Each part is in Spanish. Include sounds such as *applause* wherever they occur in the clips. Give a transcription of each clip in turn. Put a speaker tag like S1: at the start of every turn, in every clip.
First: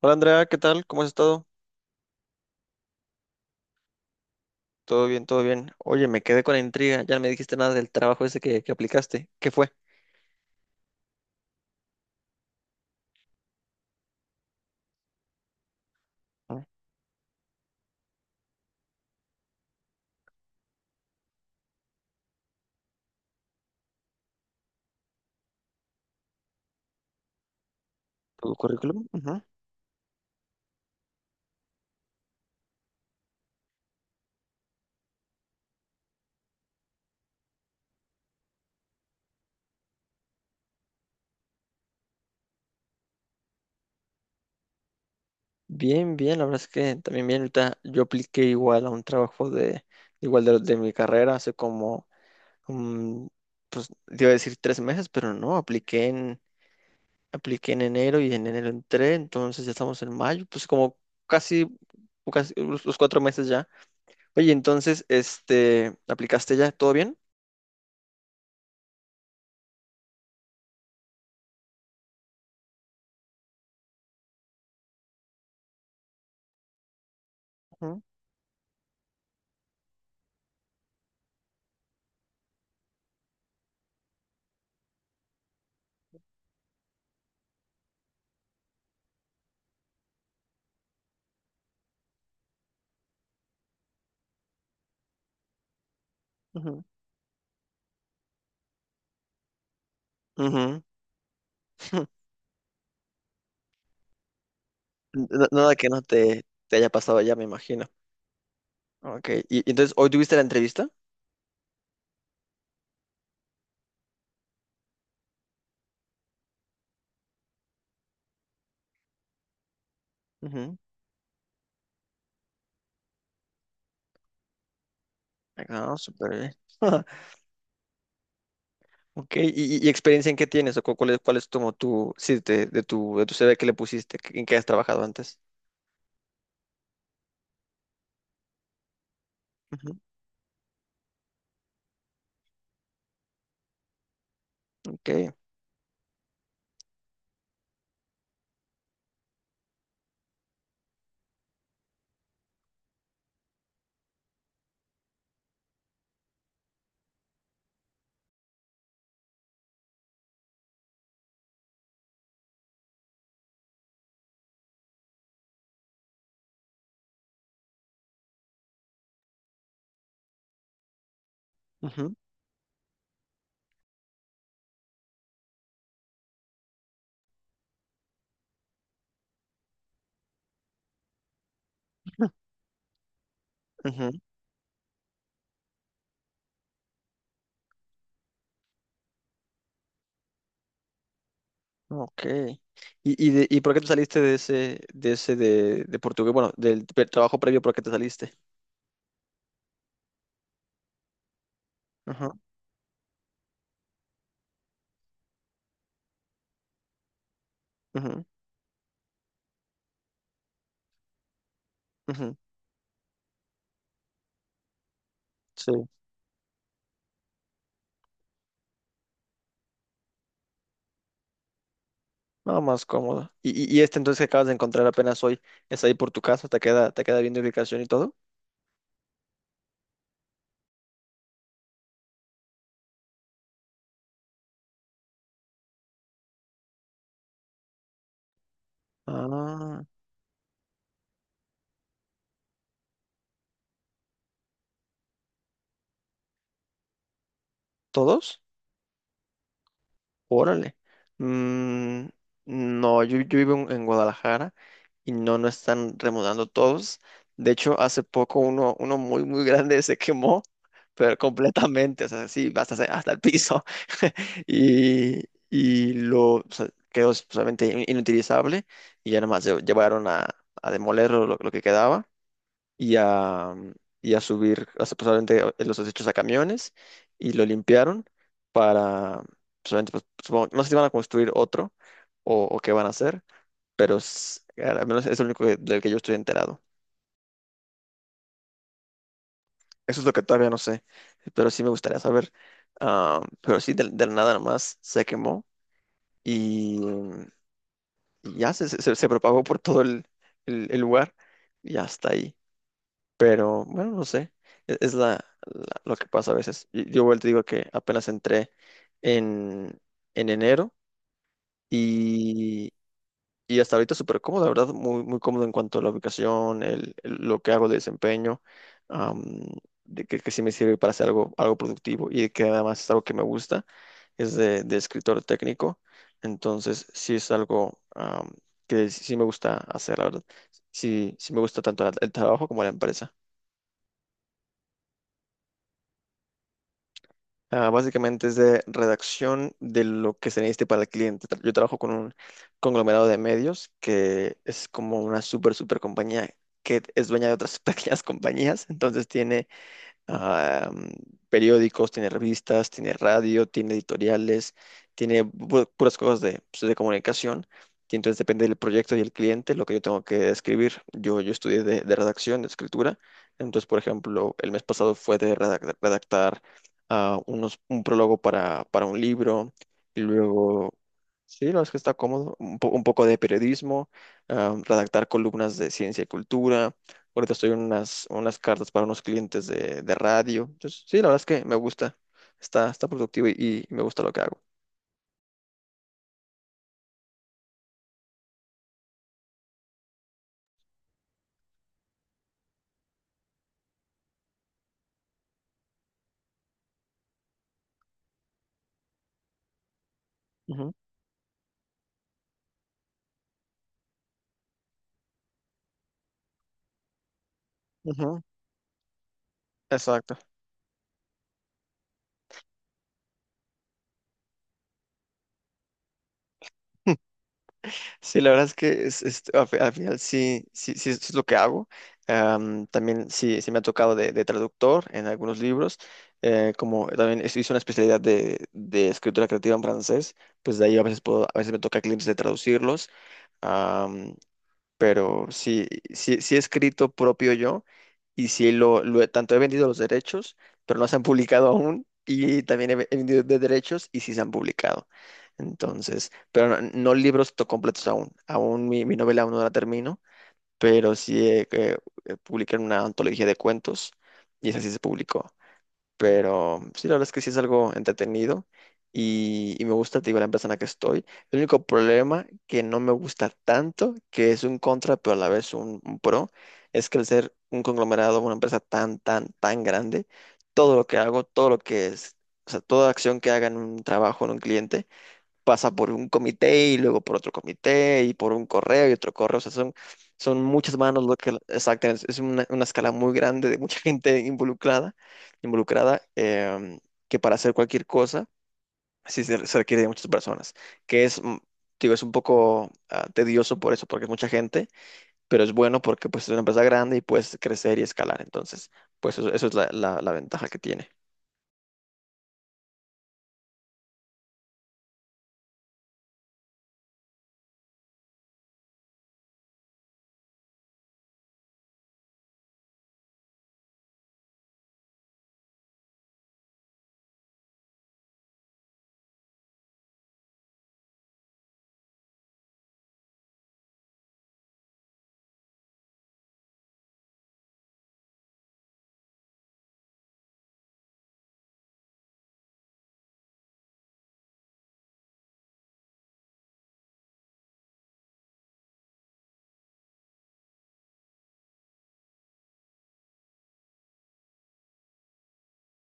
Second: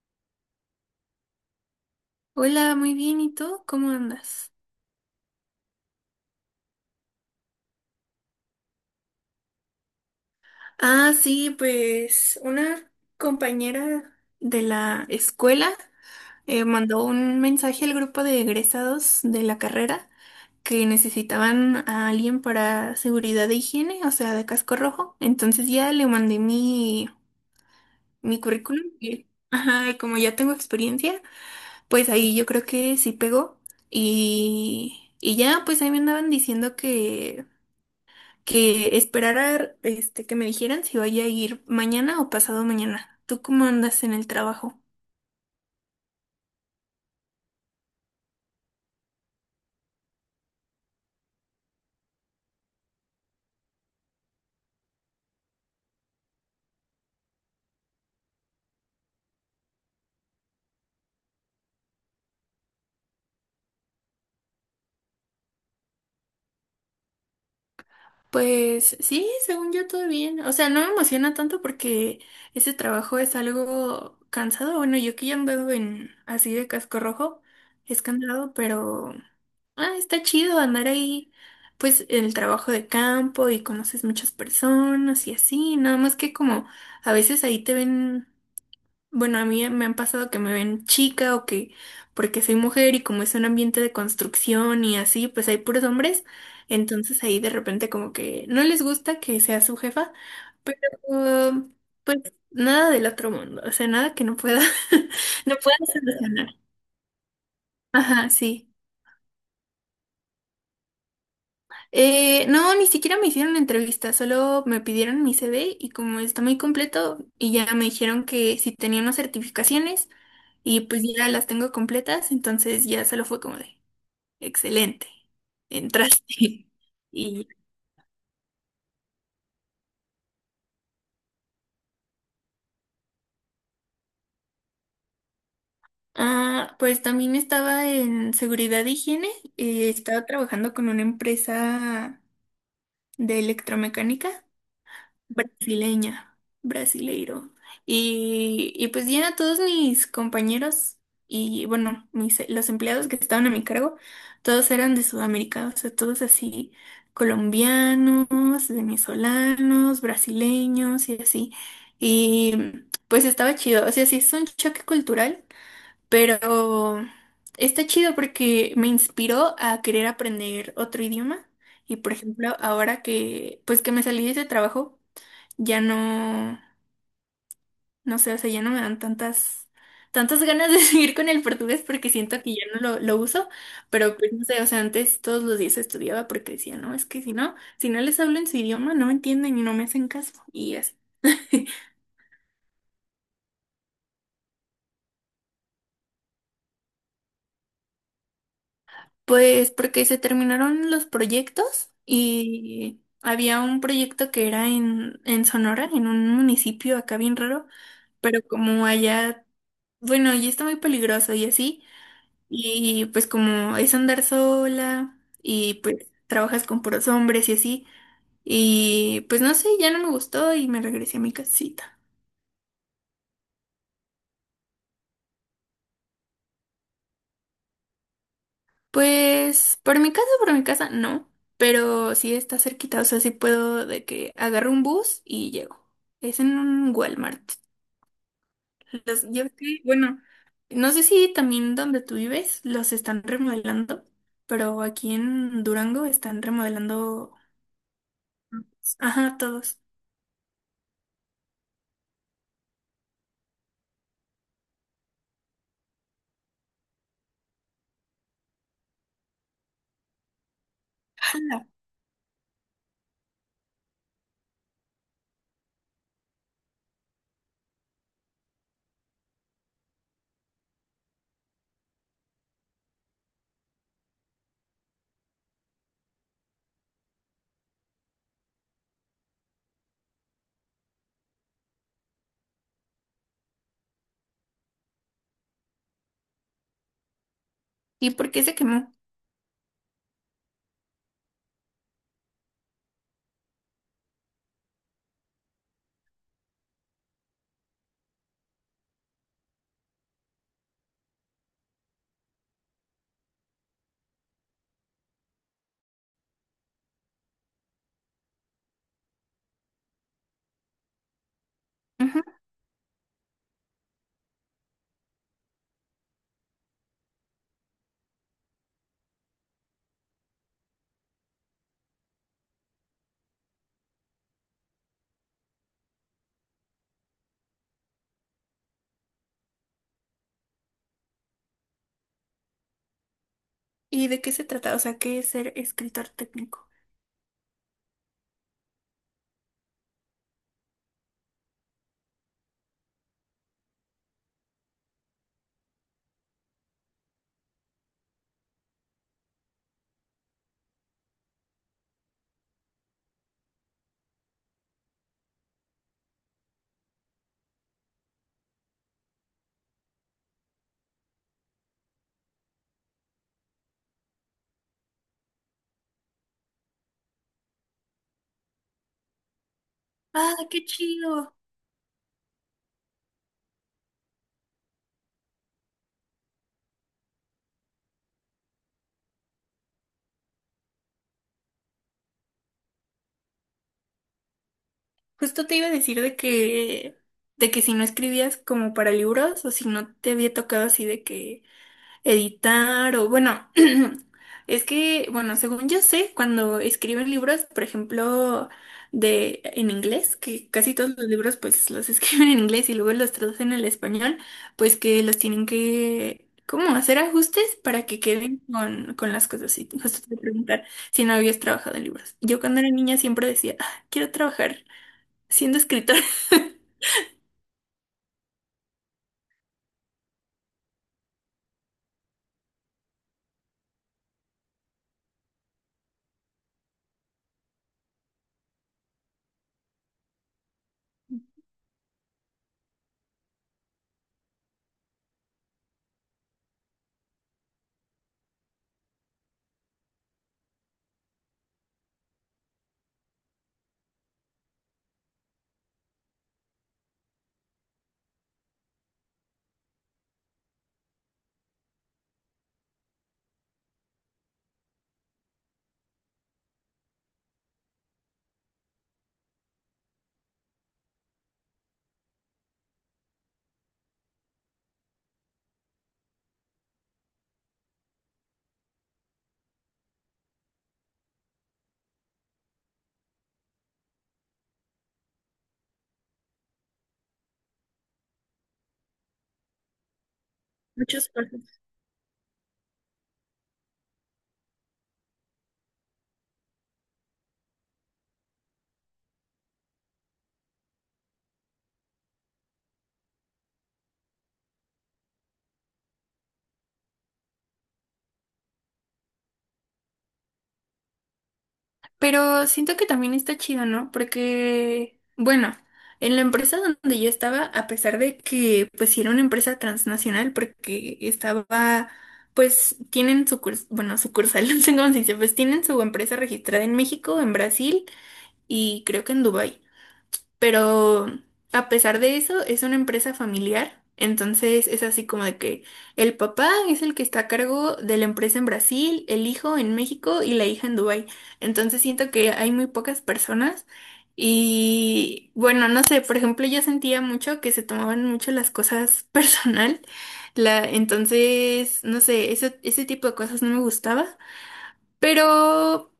S1: Hola Andrea, ¿qué tal? ¿Cómo has estado?
S2: Hola, muy bien. ¿Y tú? ¿Cómo andas?
S1: Todo bien, todo bien. Oye, me quedé con la intriga. Ya no me dijiste nada del trabajo ese que aplicaste. ¿Qué fue?
S2: Ah, sí, pues una compañera de la escuela
S1: Ah,
S2: mandó un mensaje al grupo de egresados de la carrera que necesitaban a alguien para seguridad de higiene, o sea, de casco rojo. Entonces ya le mandé mi
S1: ¿tu
S2: currículum.
S1: currículum?
S2: Y,
S1: Ujú.
S2: ajá, y como ya tengo experiencia, pues ahí yo creo que sí pegó. Y ya, pues ahí me andaban diciendo que esperara, este, que me dijeran si vaya a ir mañana o pasado mañana. ¿Tú cómo andas en el trabajo?
S1: Bien, bien. La verdad es que también bien. Ahorita yo apliqué igual a un trabajo de igual de mi carrera hace como, mm, pues te iba a decir 3 meses, pero no. Apliqué en enero y en enero entré. Entonces ya estamos en mayo. Pues como casi, casi los 4 meses ya. Oye, entonces, este, ¿aplicaste ya? ¿Todo bien?
S2: Pues sí, según yo todo bien. O sea, no me emociona tanto porque ese trabajo es algo cansado. Bueno, yo que ya ando en así de casco rojo,
S1: Ujú,
S2: es cansado, pero ah, está chido andar ahí, pues en el trabajo de campo, y conoces muchas personas y así. Nada más que como a veces ahí te ven. Bueno, a mí me han pasado que me ven chica o que porque soy mujer, y como es un ambiente de construcción y así, pues hay puros hombres,
S1: ujú.
S2: entonces ahí de repente como que no les gusta que sea su jefa, pero
S1: Ujú.
S2: um,
S1: *laughs*
S2: pues nada del otro mundo, o sea, nada que no pueda, *laughs* no
S1: Nada
S2: pueda
S1: que no te,
S2: solucionar.
S1: te haya pasado ya, me imagino.
S2: Ajá, sí.
S1: Ok, y entonces, ¿hoy tuviste la entrevista?
S2: No, ni siquiera me hicieron entrevista, solo me pidieron mi CV, y como está muy completo, y ya me dijeron que si tenía unas certificaciones.
S1: Ujú.
S2: Y pues ya las tengo completas, entonces ya solo fue como de excelente,
S1: Ah,
S2: entraste.
S1: súper bien.
S2: *laughs*
S1: *laughs*
S2: Y
S1: Ok, ¿y experiencia en qué tienes? ¿O cuál es como tu, sí, de tu CV que le pusiste, en qué has trabajado antes?
S2: ah, pues también estaba en seguridad e higiene,
S1: Ujú.
S2: estaba trabajando con una empresa de electromecánica
S1: Ok,
S2: brasileña, brasileiro. Y pues ya todos mis compañeros y bueno, mis, los empleados que estaban a mi cargo, todos eran de Sudamérica, o sea, todos así, colombianos, venezolanos, brasileños y así. Y pues estaba chido, o sea, sí es un choque cultural, pero está chido porque me inspiró a querer aprender otro idioma. Y por
S1: ujú,
S2: ejemplo, ahora que pues que me salí de ese trabajo, ya no, no sé, o sea, ya no me dan tantas, tantas ganas de *laughs* seguir con el portugués porque siento que ya no lo uso,
S1: ujú,
S2: pero pues no sé, o sea, antes todos los días estudiaba porque decía, no, es que si no, si no les hablo en su idioma, no me entienden y no me hacen caso, y así. *laughs*
S1: ok. ¿Y por qué te saliste de portugués? Bueno, del trabajo previo, ¿por qué te saliste?
S2: Pues porque se terminaron los proyectos,
S1: Ajá,
S2: y había un proyecto que era en Sonora, en un municipio acá bien raro,
S1: ujú,
S2: pero como allá, bueno, ya está muy peligroso y así.
S1: ujú,
S2: Y pues como es andar sola
S1: sí.
S2: y pues trabajas con puros hombres y así. Y pues no sé, ya no me gustó y me regresé a mi casita.
S1: No, más cómodo. ¿Y este entonces que acabas de encontrar apenas hoy es ahí por tu casa? ¿Te queda bien de ubicación y todo?
S2: Pues por mi casa, no. Pero sí está cerquita, o sea, sí puedo de que agarro un bus y llego. Es en un Walmart. Los, yo sí,
S1: Ah,
S2: bueno, no sé si también donde tú vives los están remodelando, pero aquí en Durango están remodelando,
S1: ¿todos?
S2: ajá, todos.
S1: Órale. Mm, no, yo vivo en Guadalajara y no, no están remodelando todos. De hecho, hace poco uno muy, muy grande *laughs* se quemó, pero completamente, o sea, sí, hasta el piso. *laughs* Y, y lo o sea, quedó solamente inutilizable y ya nada más llevaron a demoler lo que quedaba y a subir, o sea, pues, obviamente, los desechos a camiones y lo limpiaron para, pues, obviamente, pues, no sé si van a construir otro o qué van a hacer, pero al menos es lo único del que yo estoy enterado.
S2: ¿Y por qué se quemó?
S1: Eso es lo que todavía no sé, pero sí me gustaría saber. Ah, pero sí, del nada nomás se quemó y, y ya se propagó por todo el lugar y hasta ahí. Pero bueno, no sé, es lo que pasa a veces. Y yo vuelvo y te digo que apenas entré en, en enero
S2: Ujú.
S1: y, y hasta ahorita súper cómodo, la verdad, muy, muy cómodo en cuanto a la ubicación, lo que hago de desempeño, am, de que sí me sirve para hacer algo, productivo y que además es algo que me gusta, es de escritor técnico, entonces sí es algo, que sí sí me gusta hacer, la verdad. Sí, sí me gusta tanto el trabajo como la empresa.
S2: ¿Y de qué se trata? O sea, ¿qué es ser escritor técnico?
S1: Ah, básicamente es de redacción de lo que se necesite para el cliente. Yo trabajo con un conglomerado de medios que es como una super super compañía que es dueña de otras *laughs* pequeñas compañías, entonces tiene, ah, periódicos, tiene revistas, tiene radio, tiene editoriales, tiene puras cosas de, pues, de comunicación. Y entonces depende del proyecto y el cliente lo que yo tengo que escribir. Yo estudié de redacción, de escritura. Entonces, por ejemplo, el mes pasado fue de redactar, un prólogo para un libro y
S2: Ah, qué
S1: luego...
S2: chido.
S1: Sí, no, es que está cómodo. Un poco de periodismo, redactar columnas de ciencia y cultura. Ahorita estoy en unas, cartas para unos clientes de radio. Entonces, sí, la verdad es que me gusta. Está productivo y me gusta lo que hago.
S2: Justo te iba a decir de que si no escribías como para libros, o si no te había tocado así de que editar, o bueno, *clears throat* es que, bueno, según yo sé, cuando escriben libros, por ejemplo, de en inglés, que
S1: Ujú,
S2: casi todos los libros pues los *laughs* escriben en inglés y luego los traducen al español, pues que los tienen que como hacer ajustes para que
S1: ujú.
S2: queden con las cosas. Y justo te
S1: Exacto.
S2: preguntar si no habías trabajado en libros. Yo cuando era niña siempre decía, "Ah, quiero trabajar siendo escritora." *laughs*
S1: *laughs* Sí, la verdad es que al final sí, sí, sí, es lo que hago. También sí, sí me ha tocado de traductor en algunos libros. Como también hice una especialidad de escritura creativa en francés, pues de ahí a veces me toca clientes de traducirlos. Pero sí, sí, sí he escrito propio yo y sí tanto he vendido los derechos, pero no se han publicado aún y también he vendido de derechos y sí se han publicado. Entonces, pero no, no libros completos aún mi novela aún no la termino, pero sí publiqué una antología de cuentos y esa sí se publicó. Pero sí, la verdad es que sí es algo entretenido y me gusta, te digo, la empresa en la que estoy. El único problema que no me gusta tanto, que es un contra, pero a la vez un pro, es que al ser un conglomerado, una empresa tan, tan, tan grande, todo lo que hago, todo lo que es, o sea, toda acción que haga en un trabajo, en un cliente, pasa por un comité y luego por otro comité y por un correo y otro correo. O sea, son muchas manos
S2: Muchos.
S1: lo que exactamente es una escala muy grande de mucha *laughs* gente involucrada, involucrada, que para hacer cualquier cosa sí se requiere de muchas personas, que es, digo, es un poco, tedioso por eso, porque es mucha gente, pero es bueno porque pues es una empresa grande y puedes crecer y escalar. Entonces, pues eso es la ventaja que tiene.
S2: Pero siento que también está chido, ¿no? Porque, bueno, en la empresa donde yo estaba, a pesar de que, pues, sí era una empresa transnacional, porque estaba, pues, tienen su curs- bueno, sucursal, *laughs* no sé cómo se dice, pues, tienen su empresa registrada en México, en Brasil y creo que en Dubái. Pero a pesar de eso, es una empresa familiar. Entonces es así como de que el papá es el que está a cargo de la empresa en Brasil, el hijo en México y la hija en Dubái. Entonces siento que hay muy pocas personas, y bueno, no sé, por ejemplo, yo sentía mucho que se tomaban mucho las cosas *laughs* personal. La, entonces, no sé, ese tipo de cosas no me gustaba. Pero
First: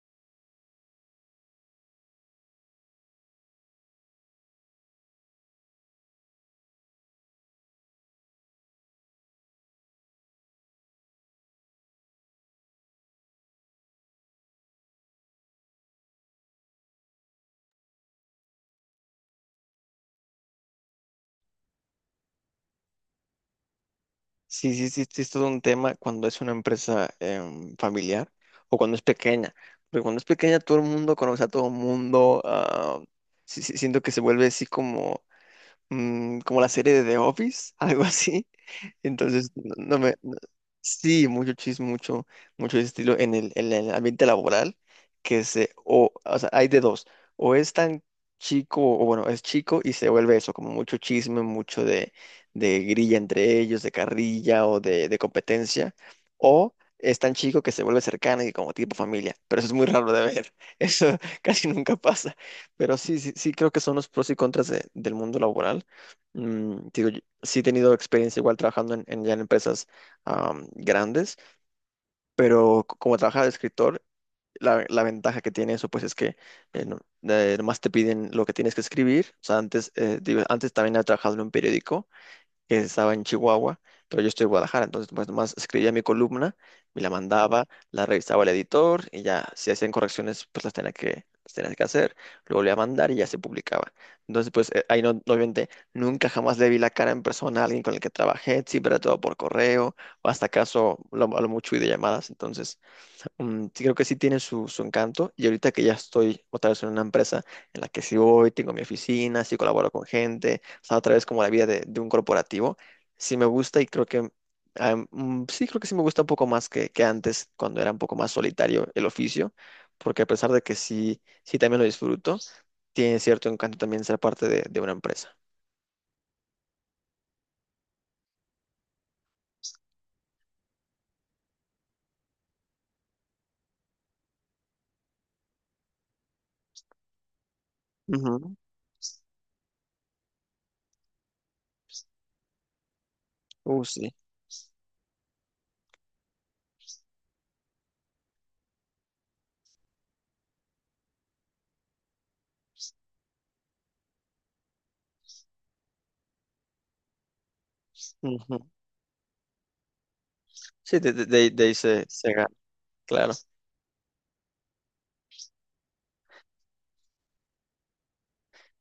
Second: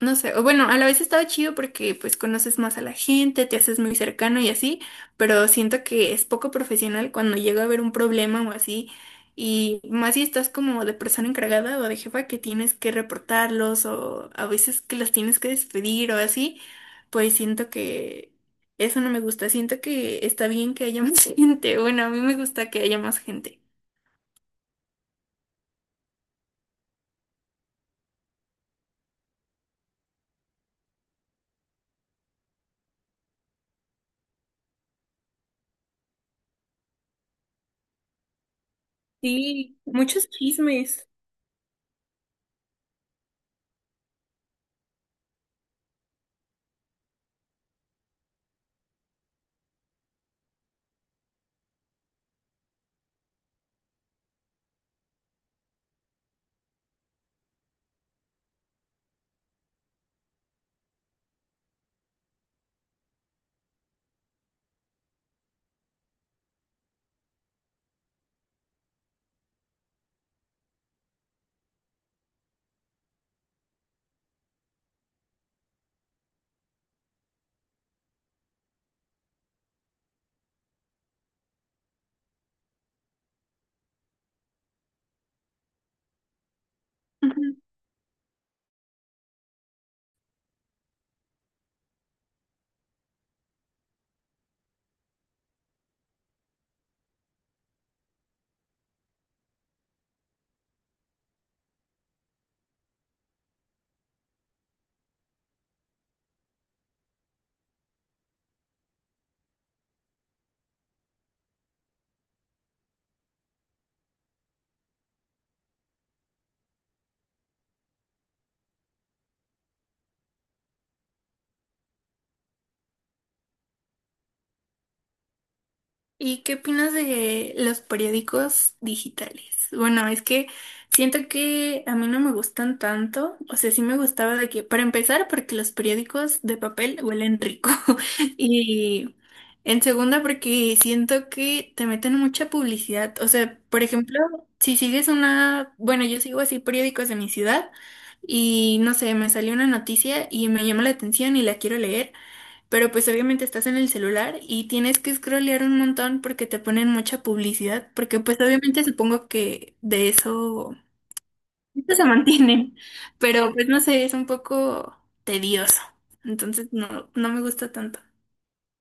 S2: no sé, o bueno, a la vez estaba chido porque pues conoces más a la gente, te haces muy cercano y así, pero siento que es poco profesional cuando llega a haber un problema o así, y más si estás como de persona encargada o de jefa, que tienes que reportarlos o a veces que los tienes que despedir o así, pues siento que eso no me gusta, siento que está bien que haya más *laughs* gente, bueno, a mí me gusta que haya más gente.
S1: Sí, sí, sí, sí, es todo un tema cuando es una empresa, familiar o cuando es pequeña. Porque cuando es pequeña todo el mundo conoce a todo el mundo. Sí, sí, siento que se vuelve así como la serie de The Office, *laughs* algo así. Entonces, no,
S2: Sí, muchos chismes.
S1: sí, mucho chisme, mucho, mucho estilo en el ambiente laboral, O sea, hay de dos. O es tan chico, o bueno, es chico y se vuelve eso, como mucho chisme, mucho de grilla entre ellos, de carrilla o de competencia. O es tan chico que se vuelve cercano y como tipo familia. Pero eso es muy raro de ver. *laughs* Eso casi nunca pasa. Pero sí, sí, sí creo que son los pros y contras del mundo laboral. Digo, yo sí he tenido experiencia igual trabajando en, ya en empresas, grandes, pero como trabajaba de escritor, la ventaja que tiene eso pues es que eh, no- nomás te piden lo que tienes que escribir. O sea, antes, digo, antes también he trabajado en un periódico que estaba en Chihuahua, pero yo estoy en Guadalajara, entonces pues nomás escribía mi columna, me la mandaba, la revisaba el editor y ya si hacían correcciones pues las tenía que hacer, lo volvía a mandar y ya se publicaba. Entonces pues, ahí no, obviamente nunca jamás le vi la cara en persona a alguien con el que trabajé, siempre era todo por correo o hasta acaso a lo mucho y de llamadas. Entonces, sí creo que sí tiene su encanto. Y ahorita que ya estoy otra vez en una empresa en la que sí voy, tengo mi oficina, sí colaboro con gente, o sea, otra vez como la vida de un corporativo, sí me gusta y creo que, sí creo que sí me gusta un poco más que antes, cuando era un poco más solitario el oficio, porque a pesar de que sí, sí también lo disfruto, tiene cierto encanto también ser parte de una empresa.
S2: ¿Y qué opinas de los periódicos digitales? Bueno, es que siento que a mí no me gustan tanto, o sea, sí me gustaba de que, para empezar, porque los periódicos de papel huelen rico *laughs*
S1: Ujú.
S2: y en segunda porque siento que te meten mucha publicidad, o sea, por
S1: Sí.
S2: ejemplo, si sigues una, bueno, yo sigo así periódicos de mi ciudad y no sé, me salió una noticia y me llama la atención y la quiero leer. Pero pues obviamente estás en el celular y tienes que scrollear un montón porque te ponen mucha publicidad, porque pues
S1: Ujú.
S2: obviamente supongo que de eso,
S1: Sí, de ahí
S2: eso
S1: se,
S2: se
S1: se gana,
S2: mantienen,
S1: claro.
S2: pero pues no sé, es un poco tedioso, entonces no, no me gusta tanto.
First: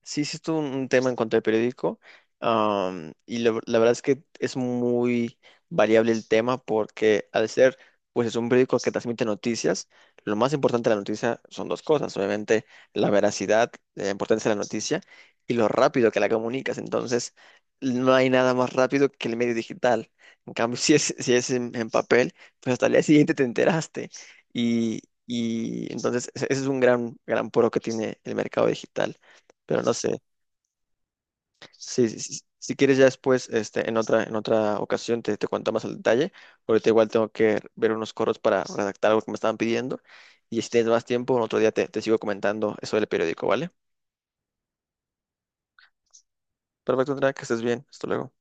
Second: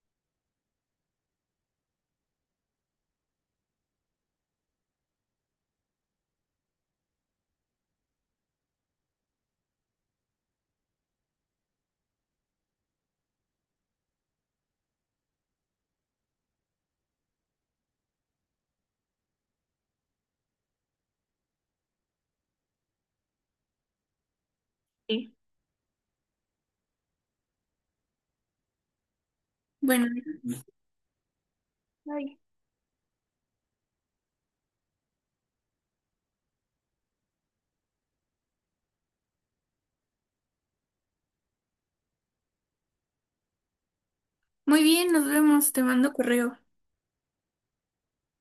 S1: Sí, sí, estuvo un tema en cuanto al periódico. Y la verdad es que es muy variable el tema porque al ser, pues es un periódico que transmite noticias, lo más importante de la noticia son dos cosas. Obviamente, la veracidad, la importancia de la noticia y lo rápido que la comunicas. Entonces, no hay nada más rápido que el medio digital. En cambio, *laughs* si es, si es en papel, pues hasta el día siguiente te enteraste. Y,
S2: Sí.
S1: y entonces, ese es un gran, gran puro que tiene el mercado digital. Pero no
S2: Bueno,
S1: sé. Sí, sí,
S2: bye.
S1: sí. Si quieres ya después, este, en otra ocasión te cuento más al detalle. Ahorita igual tengo que ver unos coros para redactar algo que me estaban pidiendo. Y si tienes más tiempo, otro día te sigo comentando eso del periódico, ¿vale?
S2: Muy bien, nos vemos, te mando correo.
S1: Perfecto, Andrea, que estés bien. Hasta luego.